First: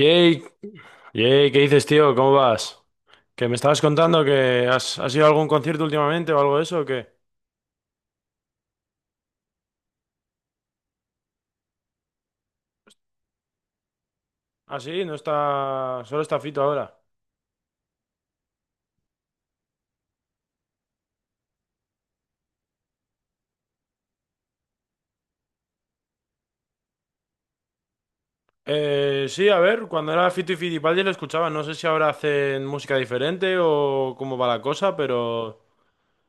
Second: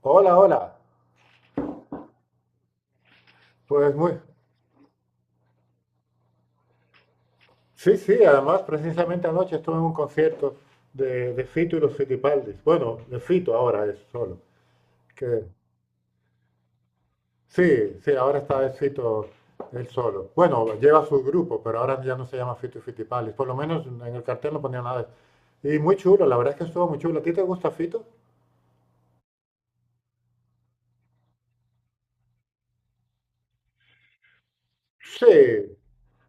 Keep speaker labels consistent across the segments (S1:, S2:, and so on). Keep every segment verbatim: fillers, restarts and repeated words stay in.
S1: Hola, hola.
S2: yey, ¿qué dices, tío? ¿Cómo vas? Que me estabas
S1: Pues muy...
S2: contando que has, has ido a algún concierto últimamente o algo de eso, ¿o qué?
S1: Sí, sí, además precisamente anoche estuve en un concierto de, de Fito y los Fitipaldis. Bueno, de Fito ahora es solo.
S2: Ah, sí, no
S1: Que...
S2: está. Solo está Fito ahora.
S1: Sí, sí, ahora está el Fito él solo. Bueno, lleva su grupo, pero ahora ya no se llama Fito y Fitipaldis. Por lo menos en el cartel no ponía nada. Y muy chulo, la verdad es que estuvo muy chulo. ¿A ti te gusta Fito?
S2: Eh, sí, a ver, cuando era Fito y Fitipaldi lo escuchaba. No sé si ahora hacen música diferente o cómo va la cosa,
S1: Sí,
S2: pero.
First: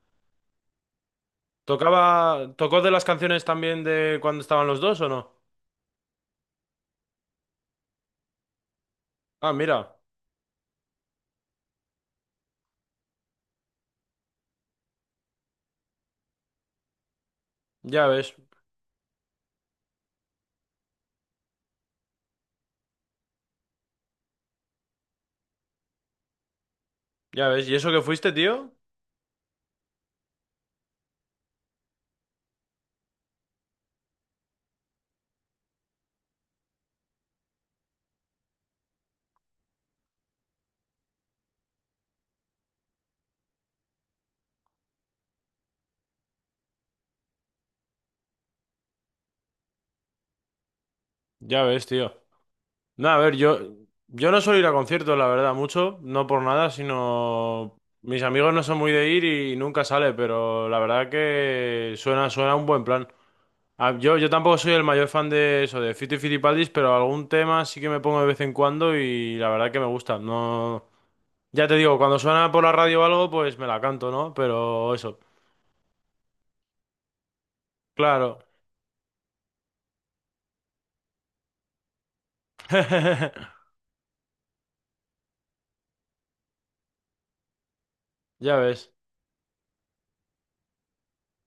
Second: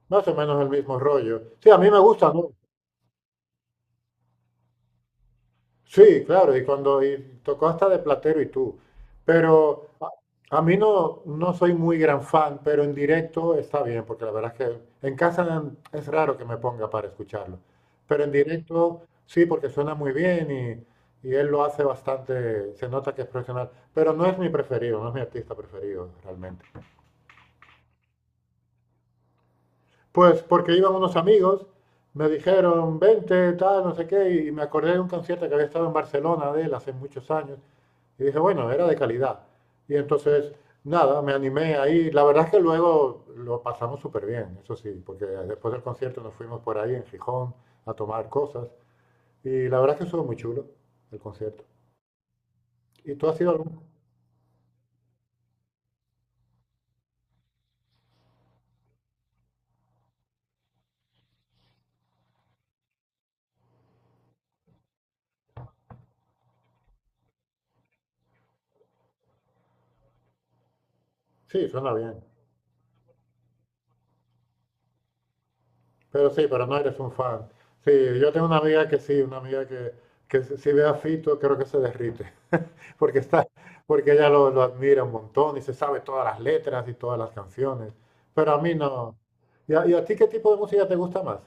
S1: más o menos el mismo rollo. Sí, a mí me gusta, ¿no?
S2: ¿Tocaba. ¿Tocó de las canciones también de cuando estaban los dos o no?
S1: Sí, claro, y cuando y tocó hasta de Platero y tú.
S2: Ah,
S1: Pero
S2: mira,
S1: a, a mí no, no soy muy gran fan, pero en directo está bien, porque la verdad es que en casa es raro que me ponga para escucharlo.
S2: ya
S1: Pero en
S2: ves,
S1: directo sí, porque suena muy bien y, y él lo hace bastante, se nota que es profesional. Pero no es mi preferido, no es mi artista preferido realmente.
S2: ya ves. ¿Y eso que fuiste, tío?
S1: Pues porque iban unos amigos, me dijeron, vente, tal, no sé qué, y me acordé de un concierto que había estado en Barcelona de él hace muchos años. Y dije, bueno, era de calidad. Y entonces, nada, me animé ahí. La verdad es que luego lo pasamos súper bien, eso sí, porque después del concierto nos fuimos por ahí en Gijón a tomar cosas. Y la verdad es que estuvo muy chulo el
S2: Ya
S1: concierto.
S2: ves, tío. No,
S1: ¿Y
S2: a
S1: tú
S2: ver,
S1: has ido a
S2: yo,
S1: algún?
S2: yo no suelo ir a conciertos, la verdad, mucho, no por nada, sino mis amigos no son muy de ir y nunca sale, pero la verdad que suena, suena un buen plan. Ah, Yo, yo tampoco soy el mayor fan de eso, de Fito y Fitipaldis, pero algún tema sí que me pongo de vez en cuando y la verdad que me gusta. No, ya
S1: Sí,
S2: te
S1: suena
S2: digo, cuando
S1: bien.
S2: suena por la radio o algo, pues me la canto, ¿no? Pero eso,
S1: Pero sí, pero no eres un fan. Sí, yo
S2: claro.
S1: tengo una amiga que sí, una amiga que, que si si ve a Fito creo que se derrite. Porque está, Porque ella lo, lo admira un montón y se sabe todas las letras y todas las canciones. Pero
S2: Ya
S1: a mí
S2: ves.
S1: no. ¿Y a, y a ti qué tipo de música te gusta más?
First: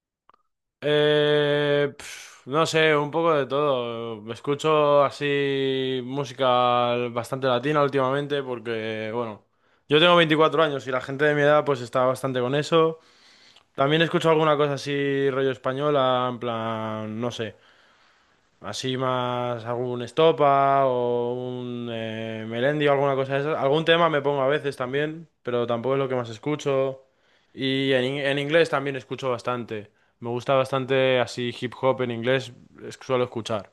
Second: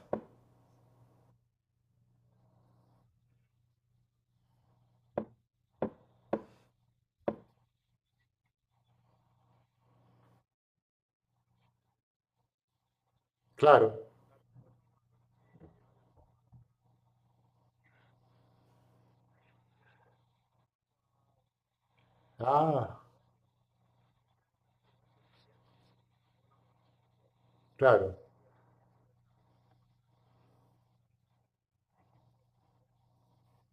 S2: Eh, pf, no sé, un poco de todo. Escucho así música bastante latina últimamente porque, bueno, yo tengo veinticuatro años y la gente de mi edad pues está bastante con eso.
S1: Claro.
S2: También escucho alguna cosa así rollo española, en plan, no sé. Así más algún Estopa o un eh, Melendi o
S1: Ah,
S2: alguna cosa de esas. Algún tema me pongo a veces también, pero tampoco es lo que más escucho. Y en, in-
S1: claro.
S2: en inglés también escucho bastante. Me gusta bastante así hip hop en inglés, es- suelo escuchar.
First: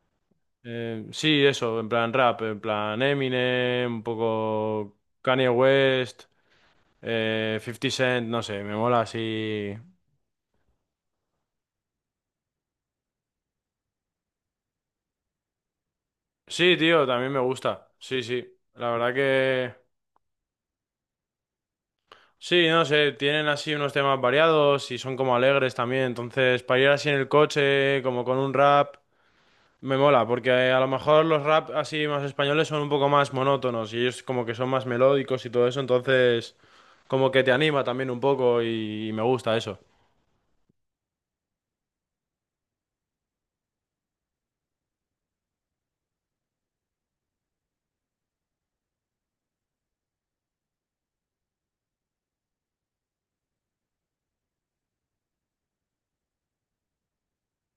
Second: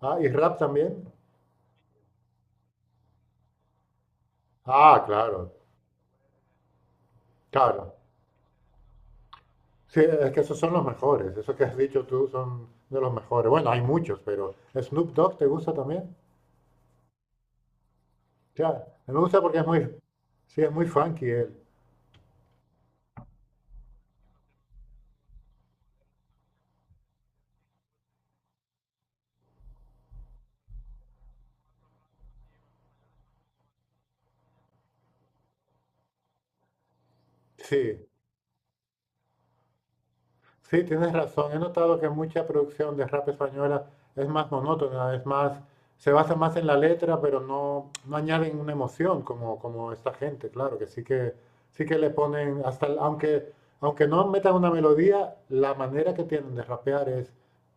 S1: Ah, ¿y rap también?
S2: Eh, sí, eso, en plan rap, en plan Eminem, un poco
S1: Ah,
S2: Kanye
S1: claro,
S2: West, eh, cincuenta
S1: claro.
S2: Cent, no sé, me mola así.
S1: Sí, es que esos son los mejores. Eso que has dicho tú son de los mejores. Bueno, hay muchos, pero ¿Snoop Dogg te gusta también?
S2: Sí, tío, también me gusta. Sí, sí.
S1: Ya,
S2: La verdad
S1: me gusta porque es
S2: que...
S1: muy, sí, es muy funky él.
S2: Sí, no sé, tienen así unos temas variados y son como alegres también, entonces para ir así en el coche, como con un rap, me mola, porque eh, a lo mejor los rap así más españoles son un poco más monótonos y ellos como que son más melódicos y todo eso, entonces como que te anima
S1: Sí,
S2: también un poco y, y me gusta eso.
S1: sí, tienes razón. He notado que mucha producción de rap española es más monótona, es más, se basa más en la letra, pero no, no añaden una emoción como, como esta gente, claro, que sí que, sí que le ponen, hasta, el- aunque, aunque no metan una melodía, la manera que tienen de rapear es,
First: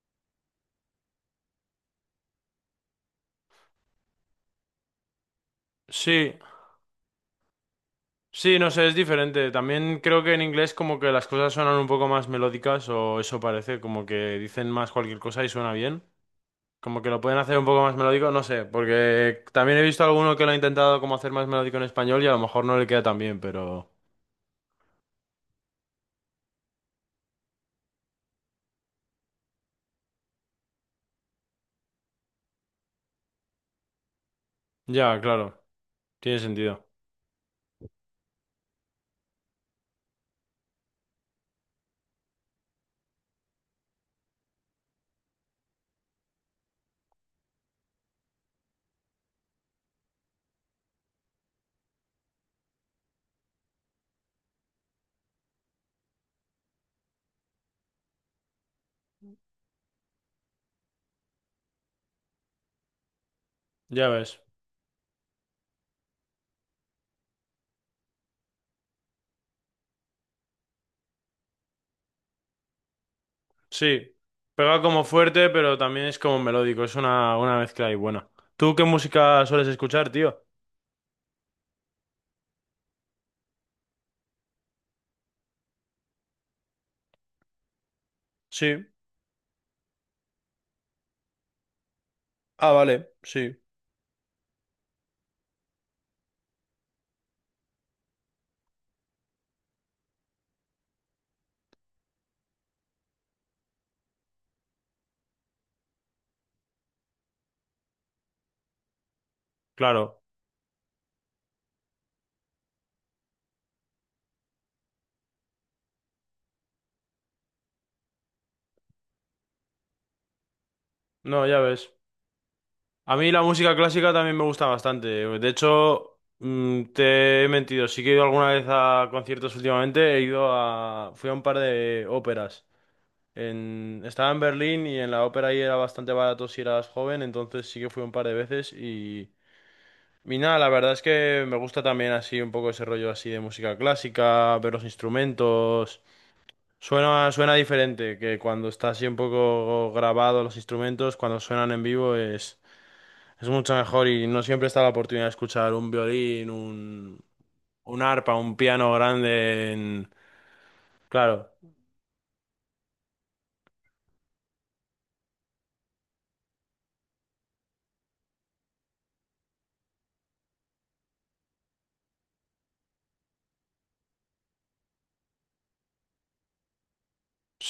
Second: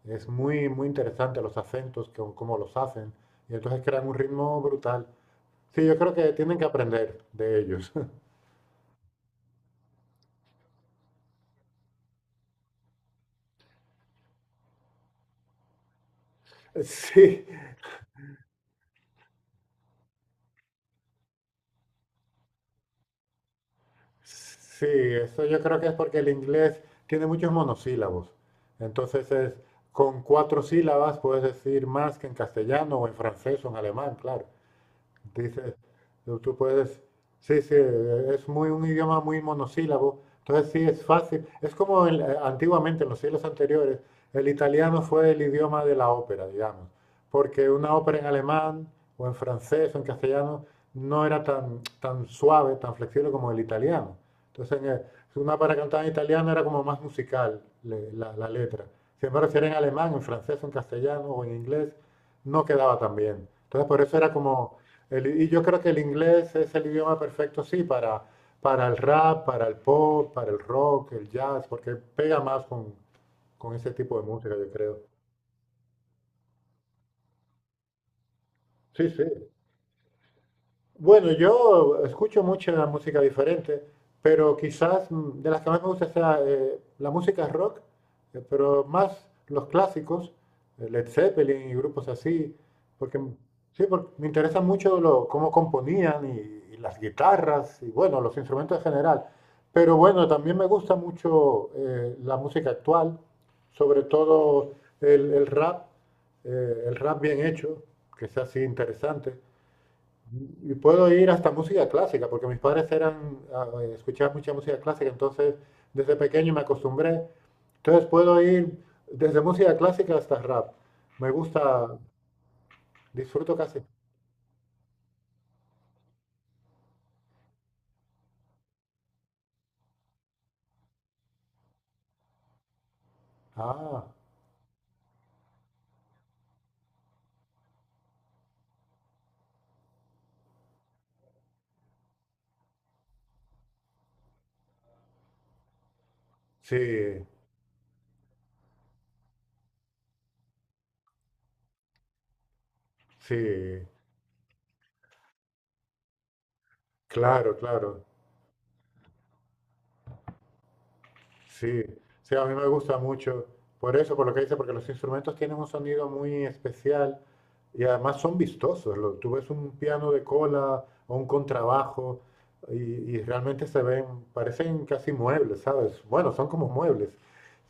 S1: es muy, muy interesante, los acentos, como, como los hacen, y entonces crean un ritmo brutal. Sí, yo creo
S2: Sí,
S1: que tienen que aprender de ellos.
S2: sí, no sé, es diferente. También creo que en inglés como que las cosas suenan un poco más melódicas o eso parece, como que dicen más cualquier cosa y suena bien. Como que lo pueden
S1: Sí,
S2: hacer un poco más melódico, no sé, porque también he visto alguno que lo ha intentado como hacer más melódico en español y a lo mejor no le queda tan bien, pero...
S1: sí, eso yo creo que es porque el inglés tiene muchos monosílabos. Entonces es, con cuatro sílabas puedes decir más que en castellano o en francés o en alemán, claro.
S2: Ya, claro,
S1: Dice,
S2: tiene
S1: tú
S2: sentido.
S1: puedes, sí, sí, eh, es muy un idioma muy monosílabo, entonces sí es fácil. Es como el, eh, antiguamente, en los siglos anteriores, el italiano fue el idioma de la ópera, digamos, porque una ópera en alemán o en francés o en castellano no era tan, tan suave, tan flexible como el italiano. Entonces, en el- una para cantar en italiano era como más musical le- la, la letra. Sin embargo, si era en alemán, en francés, en castellano o en inglés, no quedaba tan bien. Entonces, por
S2: Ya
S1: eso era
S2: ves.
S1: como el- y yo creo que el inglés es el idioma perfecto, sí, para, para el rap, para el pop, para el rock, el jazz, porque pega más con, con ese
S2: Sí,
S1: tipo de música, yo
S2: pega
S1: creo.
S2: como fuerte, pero también es como melódico, es una, una mezcla ahí buena. ¿Tú qué
S1: Sí, sí.
S2: música sueles escuchar, tío?
S1: Bueno, yo escucho mucha música diferente, pero quizás mm, de las que más me gusta sea eh, la música rock, eh, pero
S2: Sí.
S1: más los clásicos, eh, Led Zeppelin y grupos así,
S2: Ah, vale,
S1: porque m-
S2: sí.
S1: sí, porque me interesa mucho lo, cómo componían y, y las guitarras y bueno, los instrumentos en general. Pero bueno, también me gusta mucho eh, la música actual, sobre todo el, el rap, eh, el rap bien hecho, que sea así interesante.
S2: Claro.
S1: Y puedo ir hasta música clásica, porque mis padres eran, ah, eh, escuchaban mucha música clásica, entonces desde pequeño me acostumbré. Entonces puedo ir desde música clásica hasta rap. Me
S2: No, ya ves.
S1: gusta,
S2: A mí la
S1: disfruto
S2: música
S1: casi.
S2: clásica también me gusta bastante. De hecho, mm, te he mentido. Sí que he ido alguna vez a conciertos últimamente. He ido a... Fui a un par de óperas. En...
S1: Ah,
S2: Estaba en Berlín y en la ópera ahí era bastante barato si eras joven. Entonces sí que fui un par de veces y... Y nada, la verdad es que me gusta también así un poco ese rollo así de música clásica, ver los instrumentos.
S1: sí,
S2: Suena, suena diferente que cuando está así un poco grabado los instrumentos, cuando suenan en vivo es...
S1: sí,
S2: Es mucho mejor y no siempre está la oportunidad de escuchar un violín, un,
S1: claro,
S2: un
S1: claro.
S2: arpa, un piano grande en... Claro,
S1: Sí, sí, a mí me gusta mucho. Por eso, por lo que dice, porque los instrumentos tienen un sonido muy especial y además son vistosos. Lo- tú ves un piano de cola o un contrabajo y, y realmente se ven, parecen casi muebles, ¿sabes? Bueno, son como muebles,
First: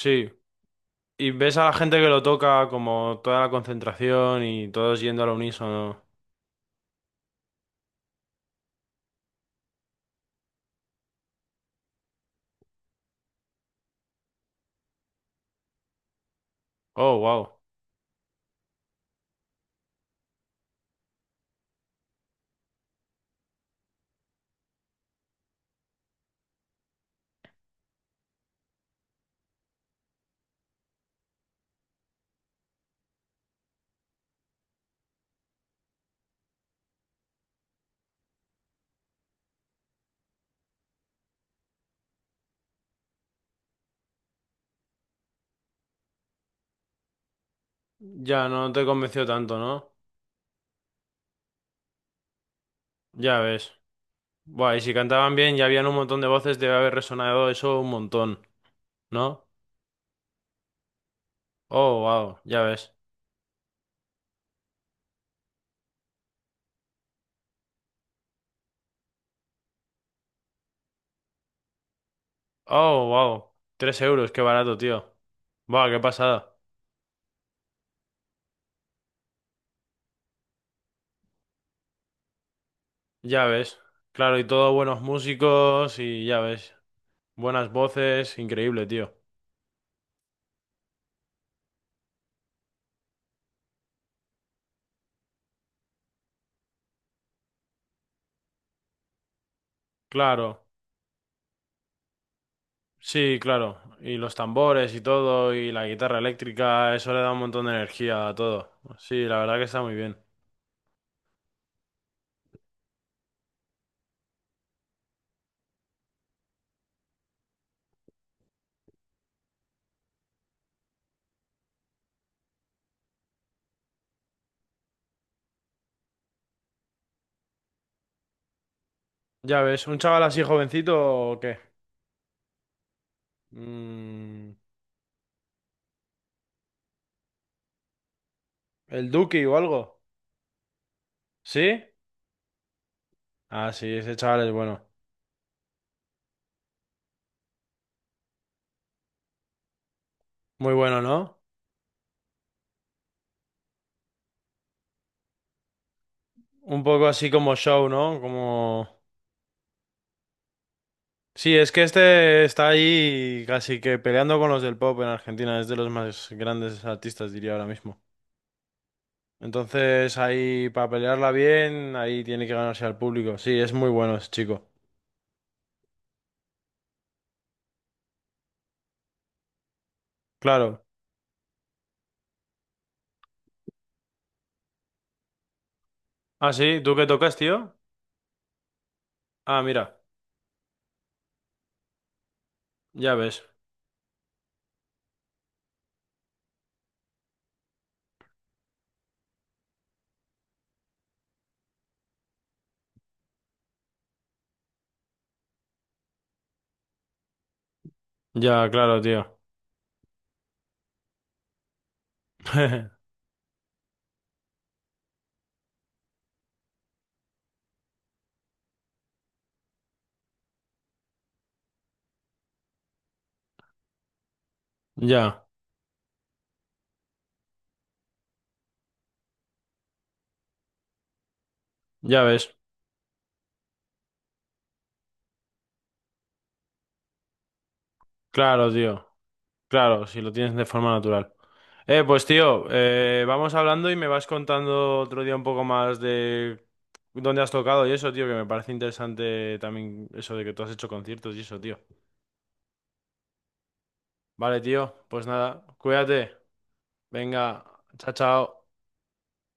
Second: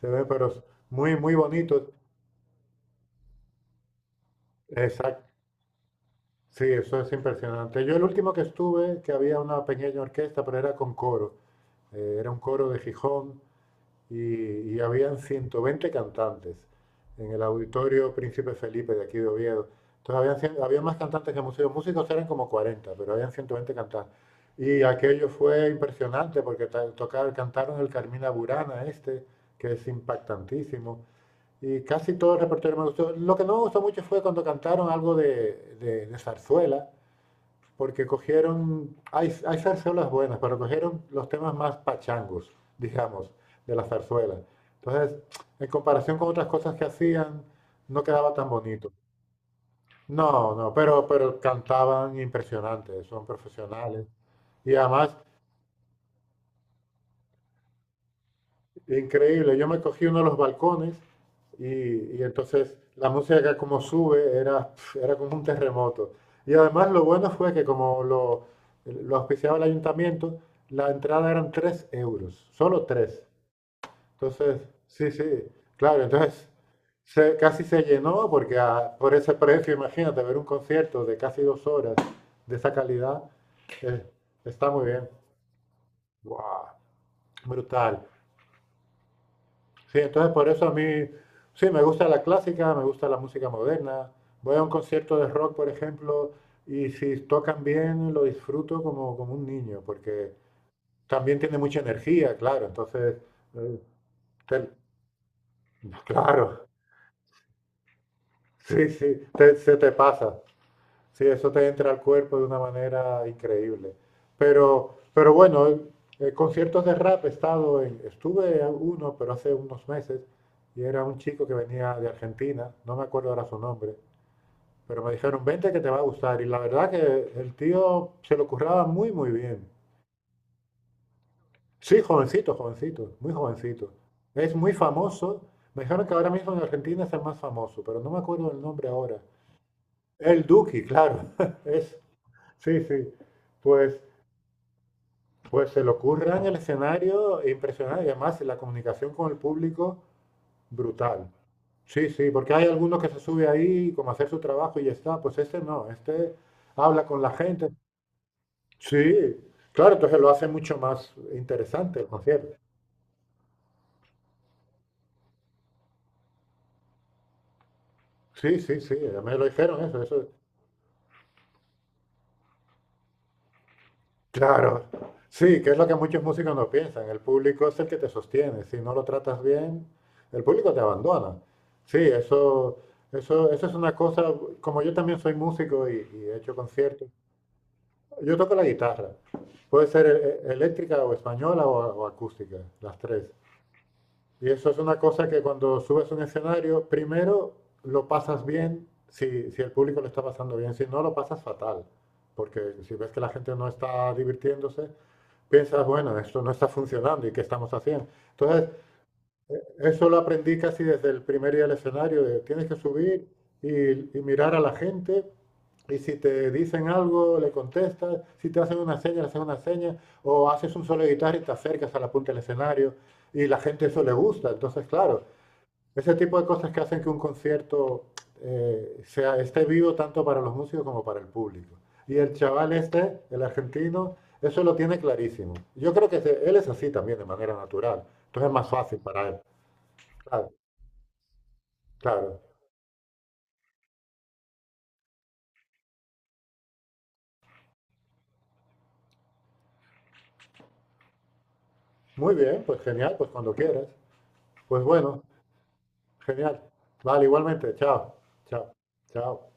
S1: se ven, pero s- muy,
S2: Y
S1: muy
S2: ves a la
S1: bonitos.
S2: gente que lo toca como toda la concentración y todos yendo
S1: Exacto.
S2: al unísono.
S1: Sí, eso es impresionante. Yo el último que estuve, que había una pequeña orquesta, pero era con coro. Eh, era un coro de Gijón y, y habían ciento veinte cantantes
S2: Oh,
S1: en el
S2: wow.
S1: auditorio Príncipe Felipe de aquí de Oviedo. Entonces habían, había más cantantes que músicos. Músicos eran como cuarenta, pero habían ciento veinte cantantes. Y aquello fue impresionante porque ta- tocar, cantaron el Carmina Burana este, que es impactantísimo. Y casi todo el repertorio me gustó. Lo que no me gustó mucho fue cuando cantaron algo de, de- de zarzuela, porque cogieron, hay, hay zarzuelas buenas, pero cogieron los temas más pachangos, digamos, de la zarzuela. Entonces, en comparación con otras cosas que hacían, no quedaba
S2: Ya
S1: tan
S2: no te
S1: bonito.
S2: convenció tanto, ¿no?
S1: No, no, pero, pero cantaban impresionantes, son
S2: Ya ves.
S1: profesionales. Y
S2: Buah, y si
S1: además
S2: cantaban bien y habían un montón de voces, debe haber resonado eso un montón, ¿no?
S1: increíble, yo me cogí uno de los balcones y,
S2: Oh,
S1: y
S2: wow, ya
S1: entonces
S2: ves.
S1: la música como sube era, pf, era como un terremoto. Y además lo bueno fue que como lo, lo auspiciaba el ayuntamiento, la entrada eran tres euros, solo
S2: Oh,
S1: tres.
S2: wow. Tres euros, qué
S1: Entonces,
S2: barato, tío.
S1: sí, sí,
S2: Buah, qué
S1: claro, entonces
S2: pasada.
S1: se- casi se llenó porque a- por ese precio, imagínate, ver un concierto de casi dos horas de esa calidad,
S2: Ya ves.
S1: eh,
S2: Claro, y
S1: está
S2: todos
S1: muy
S2: buenos
S1: bien.
S2: músicos y ya
S1: ¡Guau!
S2: ves. Buenas
S1: Brutal.
S2: voces, increíble, tío.
S1: Sí, entonces por eso a mí, sí, me gusta la clásica, me gusta la música moderna. Voy a un concierto de rock, por ejemplo, y si tocan bien lo disfruto como, como un niño, porque
S2: Claro,
S1: también tiene mucha energía, claro. Entonces,
S2: sí, claro.
S1: eh,
S2: Y los
S1: te-
S2: tambores y todo, y la guitarra
S1: claro,
S2: eléctrica, eso le da un montón de energía a todo.
S1: sí, sí,
S2: Sí, la verdad
S1: te-
S2: que
S1: se
S2: está
S1: te
S2: muy bien.
S1: pasa. Sí, eso te entra al cuerpo de una manera increíble. Pero, pero bueno, eh, eh, conciertos de rap he estado en, estuve a uno, pero hace unos meses, y era un chico que venía de Argentina, no me acuerdo ahora su nombre, pero me dijeron, vente que te va a gustar. Y la verdad que el tío se lo curraba muy, muy
S2: Ya
S1: bien.
S2: ves, ¿un chaval así jovencito o qué?
S1: Sí, jovencito, jovencito, muy jovencito.
S2: Mm,
S1: Es muy famoso. Me dijeron que ahora mismo en Argentina es el más famoso, pero no me acuerdo el nombre
S2: ¿el
S1: ahora.
S2: Duki o algo?
S1: El Duki, claro.
S2: ¿Sí?
S1: Es, sí, sí.
S2: Ah, sí,
S1: Pues
S2: ese chaval es bueno.
S1: Pues se le ocurre en el escenario impresionante y además la comunicación con el público
S2: Muy bueno,
S1: brutal.
S2: ¿no?
S1: Sí, sí, porque hay algunos que se sube ahí como a hacer su trabajo y ya está. Pues este no, este
S2: Un
S1: habla
S2: poco
S1: con
S2: así
S1: la
S2: como
S1: gente.
S2: show, ¿no? Como...
S1: Sí, claro, entonces lo hace mucho más
S2: Sí, es que
S1: interesante el
S2: este
S1: concierto.
S2: está ahí casi que peleando con los del pop en Argentina, es de los más grandes artistas, diría ahora mismo.
S1: Sí, sí, sí, ya me lo dijeron eso,
S2: Entonces,
S1: eso.
S2: ahí para pelearla bien, ahí tiene que ganarse al público. Sí, es muy bueno ese chico.
S1: Claro, sí, que es lo que muchos músicos no piensan. El público es el que te sostiene. Si no lo tratas bien, el público te
S2: Claro.
S1: abandona. Sí, eso, eso, eso es una cosa. Como yo también soy músico y, y he
S2: Ah,
S1: hecho
S2: sí, ¿tú qué
S1: conciertos,
S2: tocas, tío?
S1: yo toco la guitarra.
S2: Ah,
S1: Puede
S2: mira,
S1: ser e- e- eléctrica o española o, o acústica, las
S2: ya
S1: tres.
S2: ves.
S1: Y eso es una cosa que cuando subes a un escenario, primero lo pasas bien si, si el público lo está pasando bien, si no lo pasas fatal, porque si ves que la gente no está divirtiéndose, piensas, bueno, esto no está funcionando y qué estamos haciendo.
S2: Ya,
S1: Entonces,
S2: claro, tío.
S1: eso lo aprendí casi desde el primer día del escenario, de tienes que subir y, y mirar a la gente y si te dicen algo, le contestas, si te hacen una seña, le haces una seña, o haces un solo de guitarra y te acercas a la punta del escenario y la gente eso le gusta. Entonces, claro,
S2: Ya,
S1: ese tipo de cosas que hacen que un concierto eh, sea, esté vivo tanto para los músicos como para el público. Y
S2: ya
S1: el
S2: ves.
S1: chaval este, el argentino, eso lo tiene clarísimo. Yo creo que se- él es así también de manera natural. Entonces es más
S2: Claro,
S1: fácil
S2: tío.
S1: para él.
S2: Claro, si lo
S1: Claro,
S2: tienes de forma natural. Eh, pues
S1: claro.
S2: tío, eh, vamos hablando y me vas contando otro día un poco más de dónde has tocado y eso, tío, que me parece interesante también eso de que tú has hecho conciertos y eso, tío.
S1: Muy bien, pues genial, pues cuando quieras.
S2: Vale,
S1: Pues
S2: tío,
S1: bueno,
S2: pues nada, cuídate.
S1: genial. Vale,
S2: Venga,
S1: igualmente.
S2: chao,
S1: Chao,
S2: chao.
S1: chao, chao.